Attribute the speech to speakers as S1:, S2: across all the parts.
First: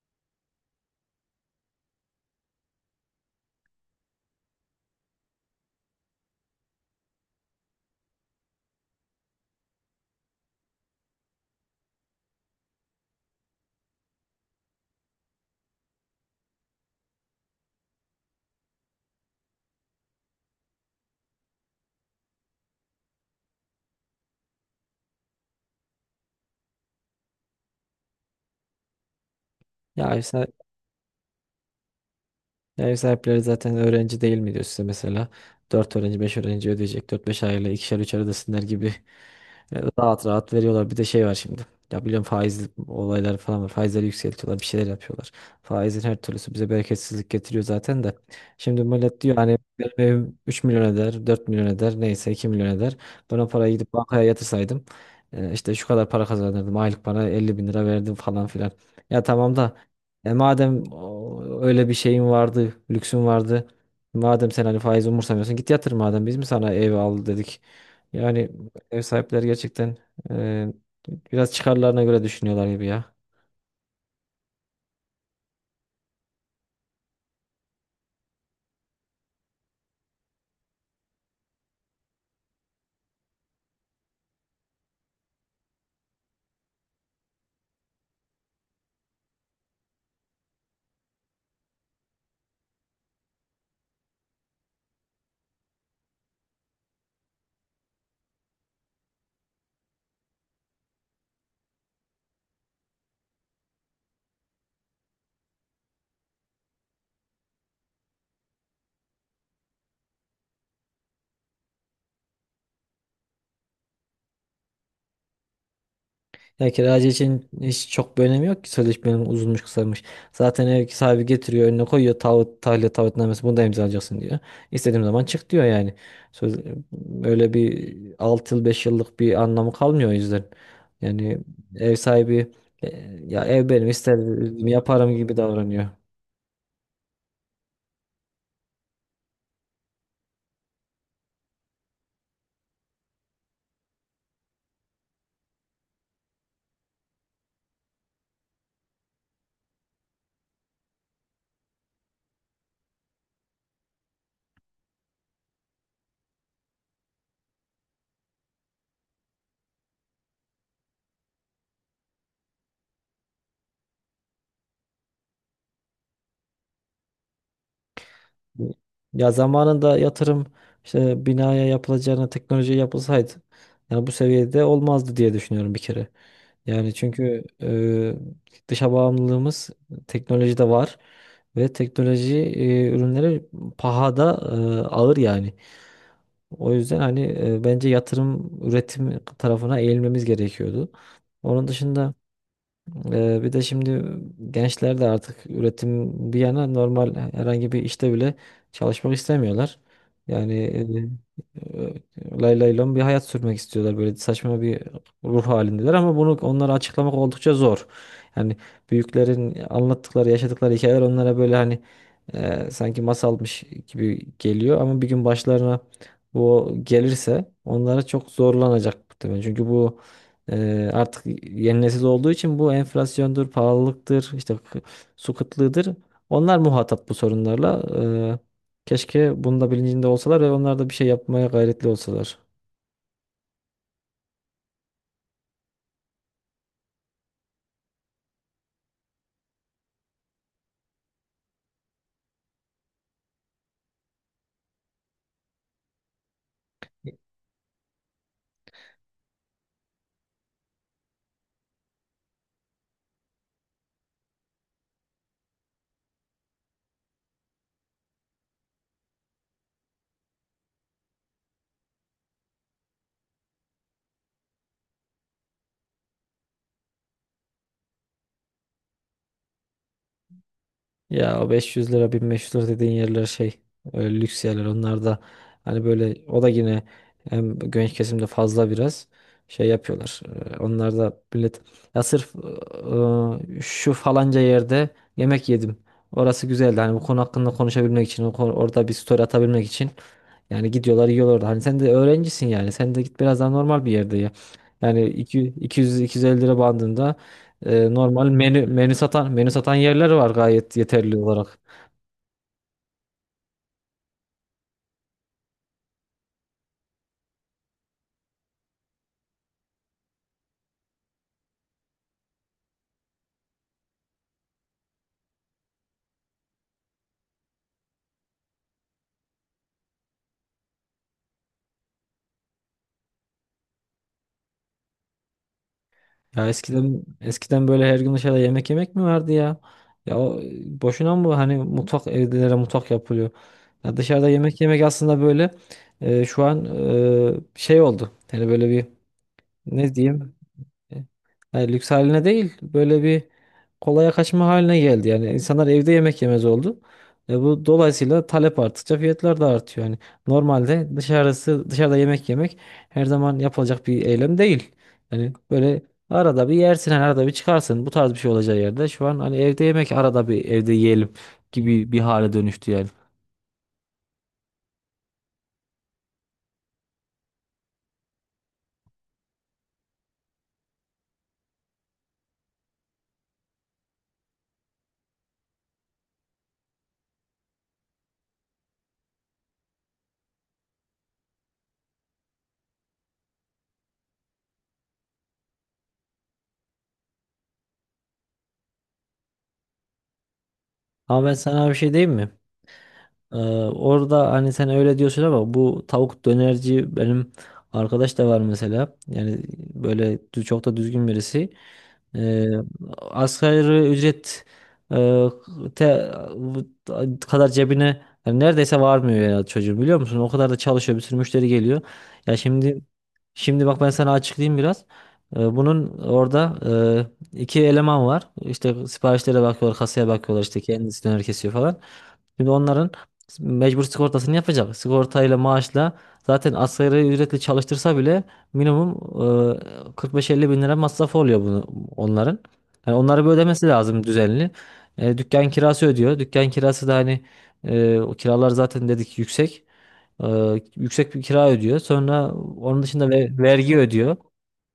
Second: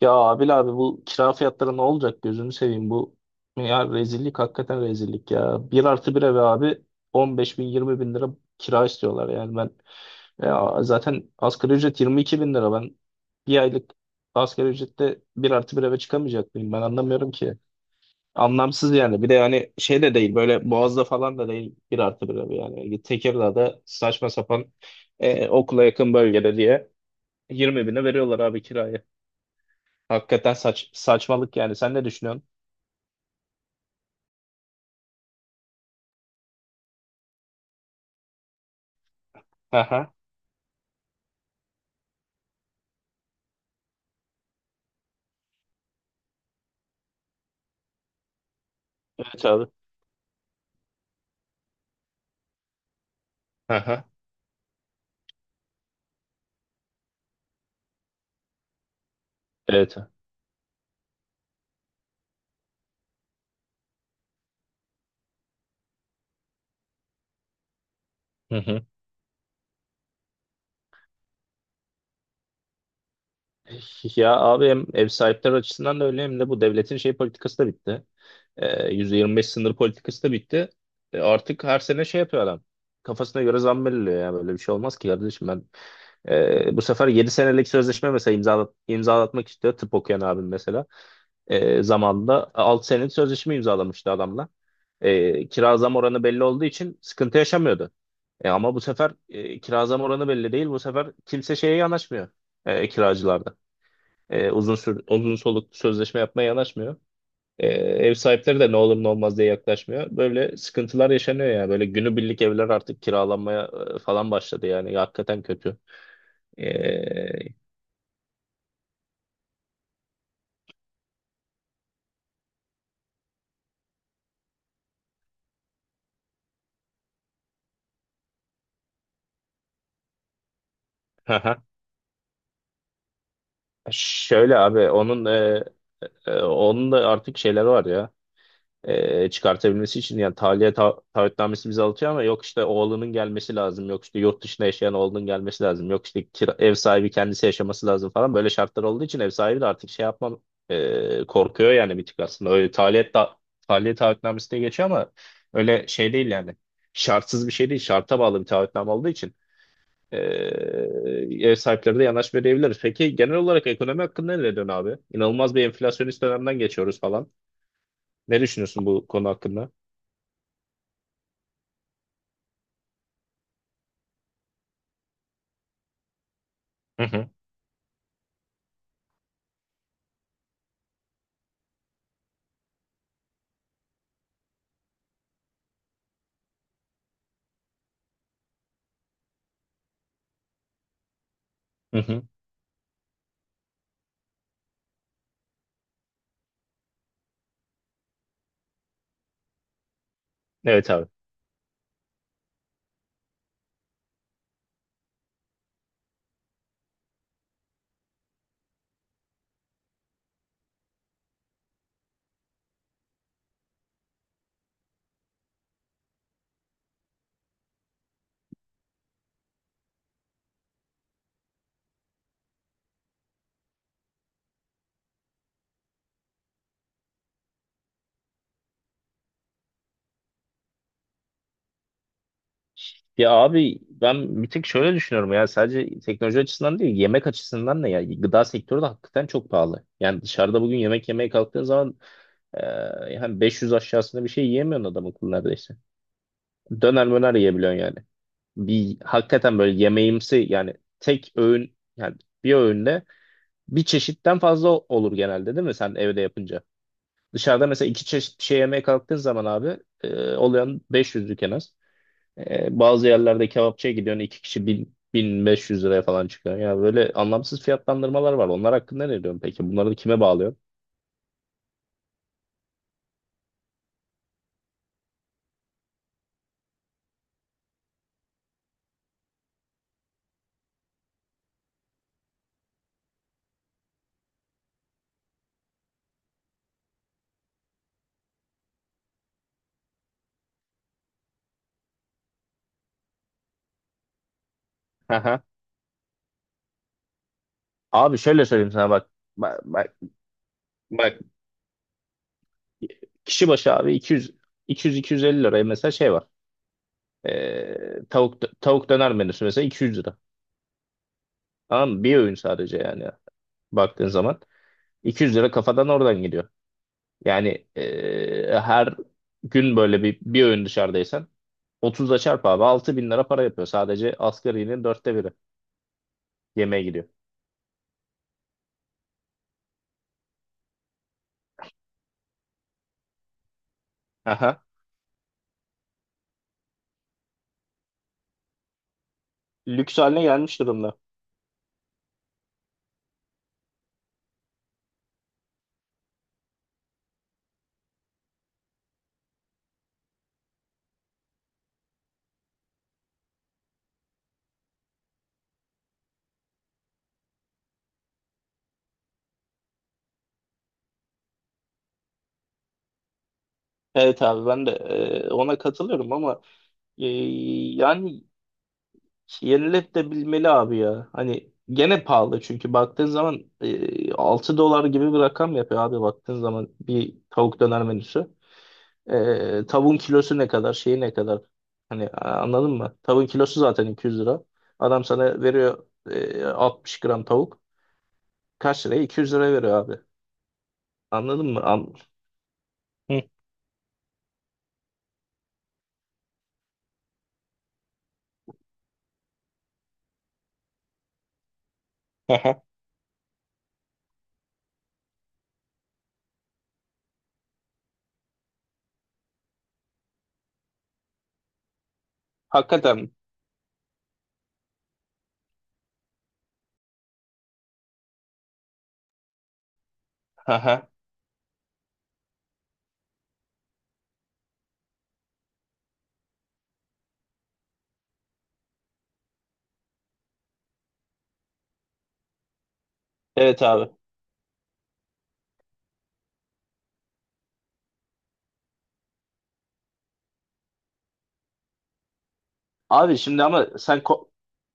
S1: Ya Abil abi, bu kira fiyatları ne olacak gözünü seveyim? Bu ya, rezillik, hakikaten rezillik ya. Bir artı bir eve abi 15 bin 20 bin lira kira istiyorlar yani. Ben, ya zaten asgari ücret 22 bin lira. Ben bir aylık asgari ücrette bir artı bir eve çıkamayacak mıyım? Ben anlamıyorum ki. Anlamsız yani. Bir de yani şey de değil, böyle Boğaz'da falan da değil, bir artı bir ev yani Tekirdağ'da saçma sapan, okula yakın bölgede diye 20 bine veriyorlar abi kirayı.
S2: Ya ev, sahi-
S1: Hakikaten saçmalık yani. Sen ne düşünüyorsun?
S2: ya ev sahipleri zaten öğrenci değil mi diyor size mesela. Dört öğrenci 5 öğrenci ödeyecek. Dört beş aile ikişer üçer ödesinler gibi
S1: Aha.
S2: rahat rahat veriyorlar. Bir de şey var şimdi. Ya biliyorum, faiz olayları falan var. Faizleri yükseltiyorlar. Bir şeyler yapıyorlar. Faizin her türlüsü bize bereketsizlik getiriyor zaten de. Şimdi millet diyor,
S1: Evet
S2: hani
S1: abi.
S2: benim evim 3 milyon eder, 4 milyon eder, neyse 2 milyon eder. Ben o parayı gidip
S1: Aha.
S2: bankaya yatırsaydım işte şu kadar para kazanırdım. Aylık bana 50 bin lira verdim falan filan. Ya tamam da,
S1: Evet.
S2: madem öyle bir şeyin vardı, lüksün vardı. Madem sen hani faiz umursamıyorsun, git yatır, madem biz mi sana ev al dedik? Yani
S1: Hı hı.
S2: ev sahipleri gerçekten e, biraz çıkarlarına göre düşünüyorlar gibi ya.
S1: Ya abi, hem ev sahipleri açısından da öyle, hem de bu devletin şey politikası da bitti. %25 sınır politikası da bitti. Artık her sene şey yapıyor adam. Kafasına göre zam belirliyor ya. Böyle bir şey olmaz ki kardeşim. Ben bu sefer 7 senelik sözleşme mesela imzalatmak istiyor, tıp okuyan abim mesela. Zamanında 6 senelik sözleşme imzalamıştı adamla. Kira zam oranı belli olduğu için sıkıntı yaşamıyordu. E ama bu sefer kira zam oranı belli değil. Bu sefer kimse şeye yanaşmıyor. Kiracılarda. Uzun soluklu sözleşme yapmaya yanaşmıyor. E, ev sahipleri de ne olur ne olmaz diye yaklaşmıyor. Böyle sıkıntılar yaşanıyor yani. Böyle günübirlik evler artık kiralanmaya falan başladı yani. Hakikaten kötü. E,
S2: Ya kiracı için hiç çok bir önemi yok ki sözleşmenin, uzunmuş kısamış. Zaten ev sahibi getiriyor, önüne koyuyor taahhüt, tahliye taahhütnamesi, bunu da imzalayacaksın diyor. İstediğim zaman çık diyor yani. Söz, Öyle bir 6 yıl, 5 yıllık bir anlamı kalmıyor o yüzden. Yani ev sahibi e, ya ev benim,
S1: Şöyle
S2: isterdim
S1: abi,
S2: yaparım
S1: onun
S2: gibi davranıyor.
S1: onun da artık şeyleri var ya. Çıkartabilmesi için yani tahliye taahhütnamesi bize alıyor, ama yok işte oğlunun gelmesi lazım, yok işte yurt dışına yaşayan oğlunun gelmesi lazım, yok işte ev sahibi kendisi yaşaması lazım falan, böyle şartlar olduğu için ev sahibi de artık şey yapmam, korkuyor yani bir tık aslında. Öyle tahliye taahhütnamesi diye geçiyor ama öyle şey değil yani, şartsız bir şey değil, şarta bağlı bir taahhütname olduğu için e, ev sahipleri de yanaş verebilir. Peki genel olarak ekonomi hakkında ne diyorsun abi? İnanılmaz bir enflasyonist dönemden geçiyoruz falan. Ne düşünüyorsun bu konu
S2: Ya
S1: hakkında?
S2: zamanında yatırım işte binaya yapılacağına teknoloji yapılsaydı, yani bu seviyede olmazdı diye düşünüyorum bir kere. Yani
S1: Hı hı,
S2: çünkü dışa bağımlılığımız teknolojide var ve teknoloji ürünleri pahada ağır yani. O yüzden hani bence yatırım üretim tarafına eğilmemiz gerekiyordu. Onun
S1: hı
S2: dışında
S1: hı.
S2: bir de şimdi gençler de artık üretim bir yana, normal herhangi bir işte bile çalışmak istemiyorlar. Yani
S1: Evet abi.
S2: lay lay lom bir hayat sürmek istiyorlar. Böyle saçma bir ruh halindeler ama bunu onlara açıklamak oldukça zor. Yani büyüklerin anlattıkları, yaşadıkları hikayeler onlara böyle hani sanki masalmış gibi geliyor ama bir gün başlarına bu gelirse onlara çok zorlanacak muhtemelen. Çünkü bu artık yeni nesil olduğu için bu enflasyondur, pahalılıktır, işte su kıtlığıdır. Onlar muhatap bu sorunlarla. Keşke bunun da bilincinde olsalar ve onlar da bir şey yapmaya gayretli olsalar.
S1: Ya abi, ben bir tek şöyle düşünüyorum ya, sadece teknoloji açısından değil, yemek açısından da. Ya, gıda sektörü de hakikaten çok pahalı. Yani dışarıda bugün yemek yemeye kalktığın zaman e, yani 500 aşağısında bir şey yiyemiyorsun adam akıllı neredeyse. Döner möner yiyebiliyorsun yani. Bir hakikaten böyle yemeğimsi yani, tek öğün yani, bir öğünde bir çeşitten fazla olur genelde değil mi sen evde yapınca? Dışarıda mesela iki çeşit bir şey yemeye kalktığın zaman abi oluyor 500'lük en az. Bazı yerlerde kebapçıya gidiyorsun, iki kişi bin, 1.500 liraya falan çıkıyor. Ya böyle anlamsız fiyatlandırmalar var. Onlar hakkında ne diyorsun peki? Bunları da kime bağlıyorsun?
S2: Ya o 500 lira 1500 lira dediğin yerler şey, öyle lüks yerler onlar da. Hani böyle o da yine hem genç kesimde fazla biraz şey yapıyorlar. Onlar da millet ya sırf şu falanca yerde yemek yedim, orası güzeldi, hani bu konu hakkında konuşabilmek için, orada bir story atabilmek için yani gidiyorlar yiyorlar orada. Hani sen de öğrencisin yani. Sen de git biraz daha normal bir yerde ya. Yani
S1: Aha.
S2: 200 250 lira bandında
S1: Abi
S2: normal
S1: şöyle
S2: menü
S1: söyleyeyim sana,
S2: menü
S1: bak.
S2: satan menü
S1: Bak,
S2: satan
S1: bak,
S2: yerler var, gayet yeterli
S1: bak.
S2: olarak.
S1: Kişi başı abi 200 200 250 liraya mesela şey var. Tavuk döner menüsü mesela 200 lira. Tamam mı? Bir öğün sadece yani. Baktığın zaman 200 lira kafadan oradan gidiyor. Yani her gün böyle bir öğün dışarıdaysan 30'la çarp abi. 6.000 lira para yapıyor. Sadece asgarinin dörtte biri
S2: Ya
S1: yemeğe
S2: eskiden
S1: gidiyor.
S2: eskiden böyle her gün dışarıda yemek yemek mi vardı ya? Ya o, boşuna mı hani mutfak, evlere mutfak yapılıyor? Ya dışarıda yemek
S1: Aha.
S2: yemek aslında böyle şu an şey oldu. Hani böyle bir, ne
S1: Lüks haline
S2: diyeyim?
S1: gelmiş durumda.
S2: Yani lüks haline değil, böyle bir kolaya kaçma haline geldi. Yani insanlar evde yemek yemez oldu. E, bu dolayısıyla talep arttıkça fiyatlar da artıyor. Yani normalde dışarıda yemek yemek her zaman yapılacak bir eylem değil. Yani böyle arada bir yersin, hani arada bir çıkarsın. Bu tarz bir şey olacağı yerde şu an hani evde yemek, arada bir evde yiyelim gibi bir hale dönüştü yani.
S1: Evet abi, ben de ona katılıyorum, ama e, yani yenilebilmeli abi ya. Hani gene pahalı, çünkü baktığın zaman 6 dolar gibi bir rakam yapıyor abi baktığın zaman bir tavuk döner menüsü. Tavuğun kilosu ne kadar, şeyi ne kadar, hani anladın mı? Tavuğun kilosu zaten 200 lira. Adam sana veriyor 60 gram tavuk. Kaç liraya? 200 lira veriyor abi.
S2: Ama ben
S1: Anladın mı?
S2: sana bir şey diyeyim mi?
S1: Hı,
S2: Ee, Orada hani sen öyle diyorsun ama bu tavuk dönerci benim arkadaş da var mesela. Yani böyle çok da düzgün birisi. Ee,
S1: aha.
S2: Asgari ücret e, te- kadar cebine yani neredeyse varmıyor ya çocuğun, biliyor musun? O kadar da çalışıyor, bir sürü müşteri geliyor. Ya şimdi,
S1: Hakikaten mi?
S2: bak, ben sana açıklayayım biraz. Bunun orada iki eleman var. İşte siparişlere bakıyorlar, kasaya bakıyorlar, işte
S1: Aha.
S2: kendisi döner kesiyor falan. Şimdi onların mecbur sigortasını yapacak. Sigortayla, maaşla zaten asgari ücretle çalıştırsa bile minimum 45-50 bin lira masrafı oluyor bunu, onların. Yani onları bir
S1: Evet
S2: ödemesi
S1: abi.
S2: lazım düzenli. E, dükkan kirası ödüyor. Dükkan kirası da hani o kiralar zaten dedik, yüksek. E, yüksek bir kira ödüyor. Sonra onun dışında
S1: Abi şimdi ama
S2: vergi
S1: sen
S2: ödüyor.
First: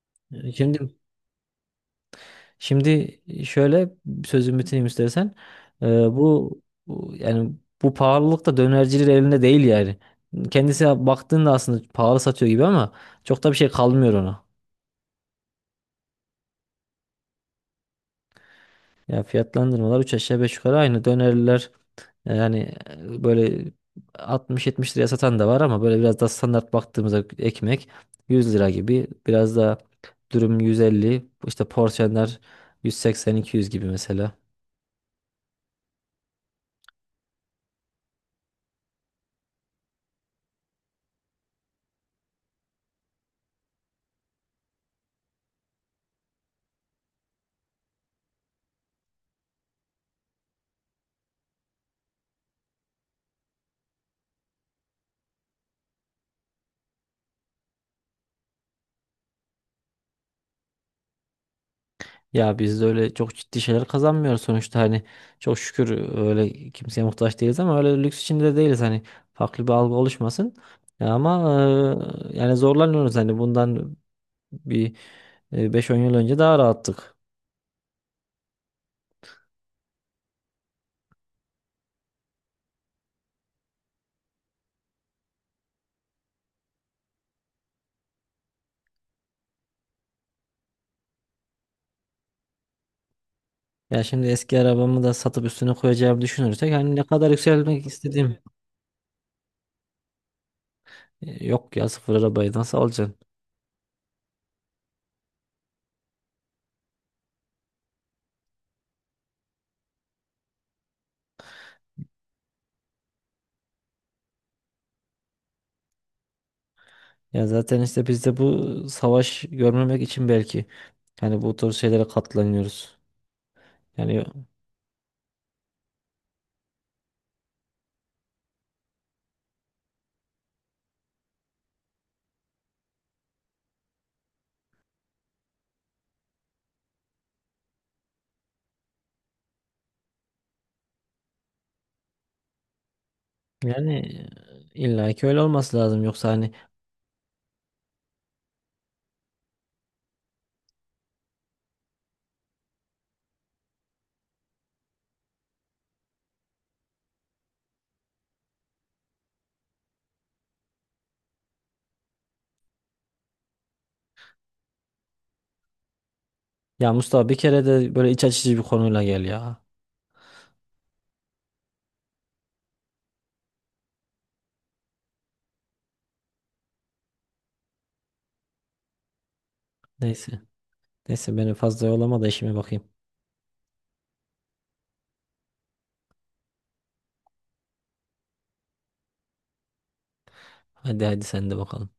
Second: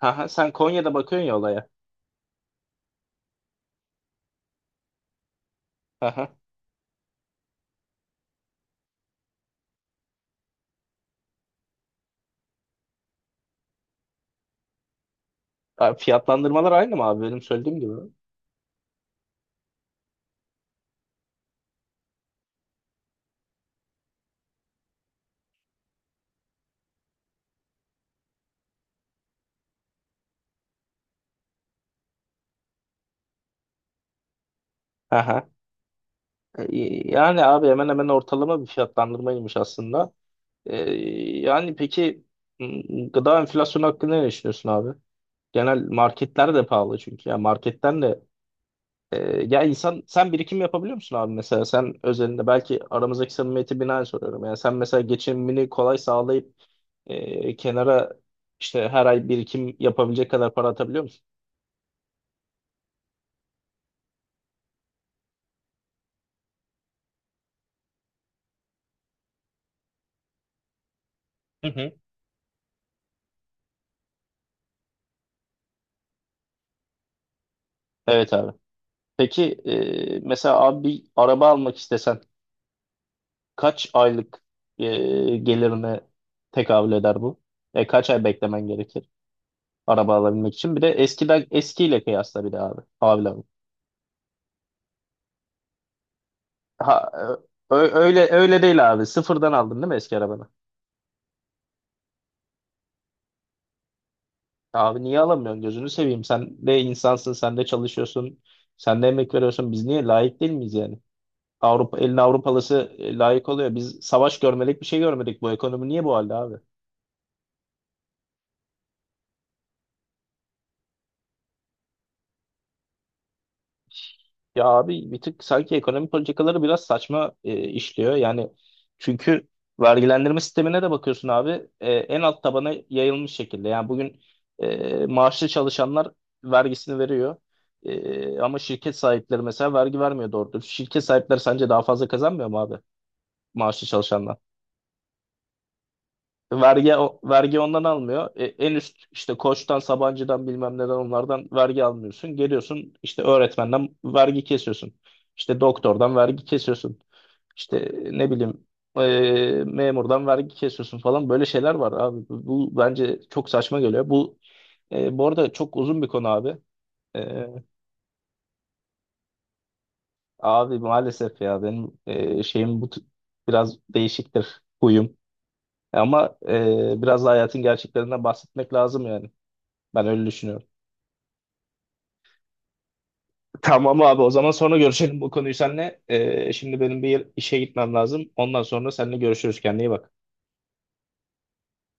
S1: Aha.
S2: E,
S1: Sen
S2: Şimdi
S1: Konya'da bakıyorsun ya olaya.
S2: şimdi Şöyle sözümü bitireyim istersen. E,
S1: Aha.
S2: bu Yani bu pahalılık da dönercilerin elinde değil yani. Kendisi baktığında aslında pahalı satıyor gibi ama çok da bir şey kalmıyor ona.
S1: Abi fiyatlandırmalar aynı mı abi, benim söylediğim gibi?
S2: Ya fiyatlandırmalar 3 aşağı 5 yukarı aynı. Dönerler yani böyle 60 70 liraya satan da var ama böyle biraz daha standart baktığımızda ekmek 100 lira gibi. Biraz daha dürüm 150, işte porsiyonlar 180, 200 gibi mesela.
S1: Aha. E. Yani abi hemen hemen ortalama bir fiyatlandırmaymış aslında. E, yani peki gıda enflasyonu hakkında ne düşünüyorsun abi? Genel marketler de pahalı çünkü. Yani marketten de ya, insan, sen birikim yapabiliyor musun abi mesela? Sen özelinde belki, aramızdaki samimiyeti binaen soruyorum. Yani sen mesela geçimini kolay sağlayıp kenara, işte her ay birikim yapabilecek kadar para atabiliyor musun?
S2: Ya biz de öyle çok ciddi şeyler kazanmıyoruz sonuçta hani, çok şükür öyle kimseye muhtaç değiliz ama öyle lüks içinde de değiliz, hani farklı bir algı oluşmasın. Ya ama
S1: Hı hı.
S2: yani zorlanıyoruz hani, bundan bir 5-10 yıl önce daha rahattık.
S1: Evet abi. Peki mesela abi bir araba almak istesen kaç aylık e, gelirine tekabül eder bu? Kaç ay beklemen gerekir araba alabilmek için? Bir de eskiden, eskiyle kıyasla bir de abi. Abi, abi.
S2: Ya şimdi eski arabamı da satıp üstüne koyacağımı düşünürsek hani ne
S1: Ha,
S2: kadar
S1: ö-
S2: yükselmek
S1: ö- öyle
S2: istediğim...
S1: öyle değil abi. Sıfırdan aldın değil mi eski arabanı?
S2: Yok ya, sıfır arabayı nasıl alacaksın?
S1: Abi, niye alamıyorsun? Gözünü seveyim. Sen de insansın, sen de çalışıyorsun, sen de emek veriyorsun. Biz niye layık değil miyiz yani? Avrupa, elin Avrupalısı layık oluyor. Biz savaş görmedik, bir şey görmedik. Bu ekonomi niye bu halde abi?
S2: Ya zaten işte biz de bu savaş görmemek için belki, yani bu tür şeylere katlanıyoruz. Yani
S1: Ya abi, bir tık sanki ekonomi politikaları biraz saçma işliyor. Yani çünkü vergilendirme sistemine de bakıyorsun abi, en alt tabana yayılmış şekilde. Yani bugün maaşlı çalışanlar vergisini veriyor. E, ama şirket sahipleri mesela vergi vermiyor doğru dürüst. Şirket sahipleri sence daha fazla kazanmıyor mu abi maaşlı
S2: yani
S1: çalışanlar?
S2: illa ki öyle olması lazım, yoksa hani...
S1: Vergi vergi ondan almıyor. E, en üst, işte Koç'tan, Sabancı'dan, bilmem neden onlardan vergi almıyorsun. Geliyorsun işte öğretmenden vergi kesiyorsun. İşte doktordan vergi kesiyorsun. İşte ne bileyim, e, memurdan vergi kesiyorsun falan. Böyle şeyler var abi. Bu bence çok saçma geliyor. Bu bu arada çok uzun bir konu abi.
S2: Ya Mustafa, bir
S1: E,
S2: kere de böyle iç açıcı bir konuyla gel ya.
S1: abi, maalesef ya, benim şeyim bu. Biraz değişiktir huyum. Ama biraz da hayatın gerçeklerinden bahsetmek lazım yani. Ben öyle
S2: Neyse.
S1: düşünüyorum.
S2: Neyse, beni fazla yolama da işime bakayım.
S1: Tamam abi, o zaman sonra görüşelim bu konuyu seninle. Şimdi benim bir işe gitmem lazım. Ondan sonra seninle görüşürüz. Kendine iyi bak.
S2: Hadi hadi, sen de bakalım.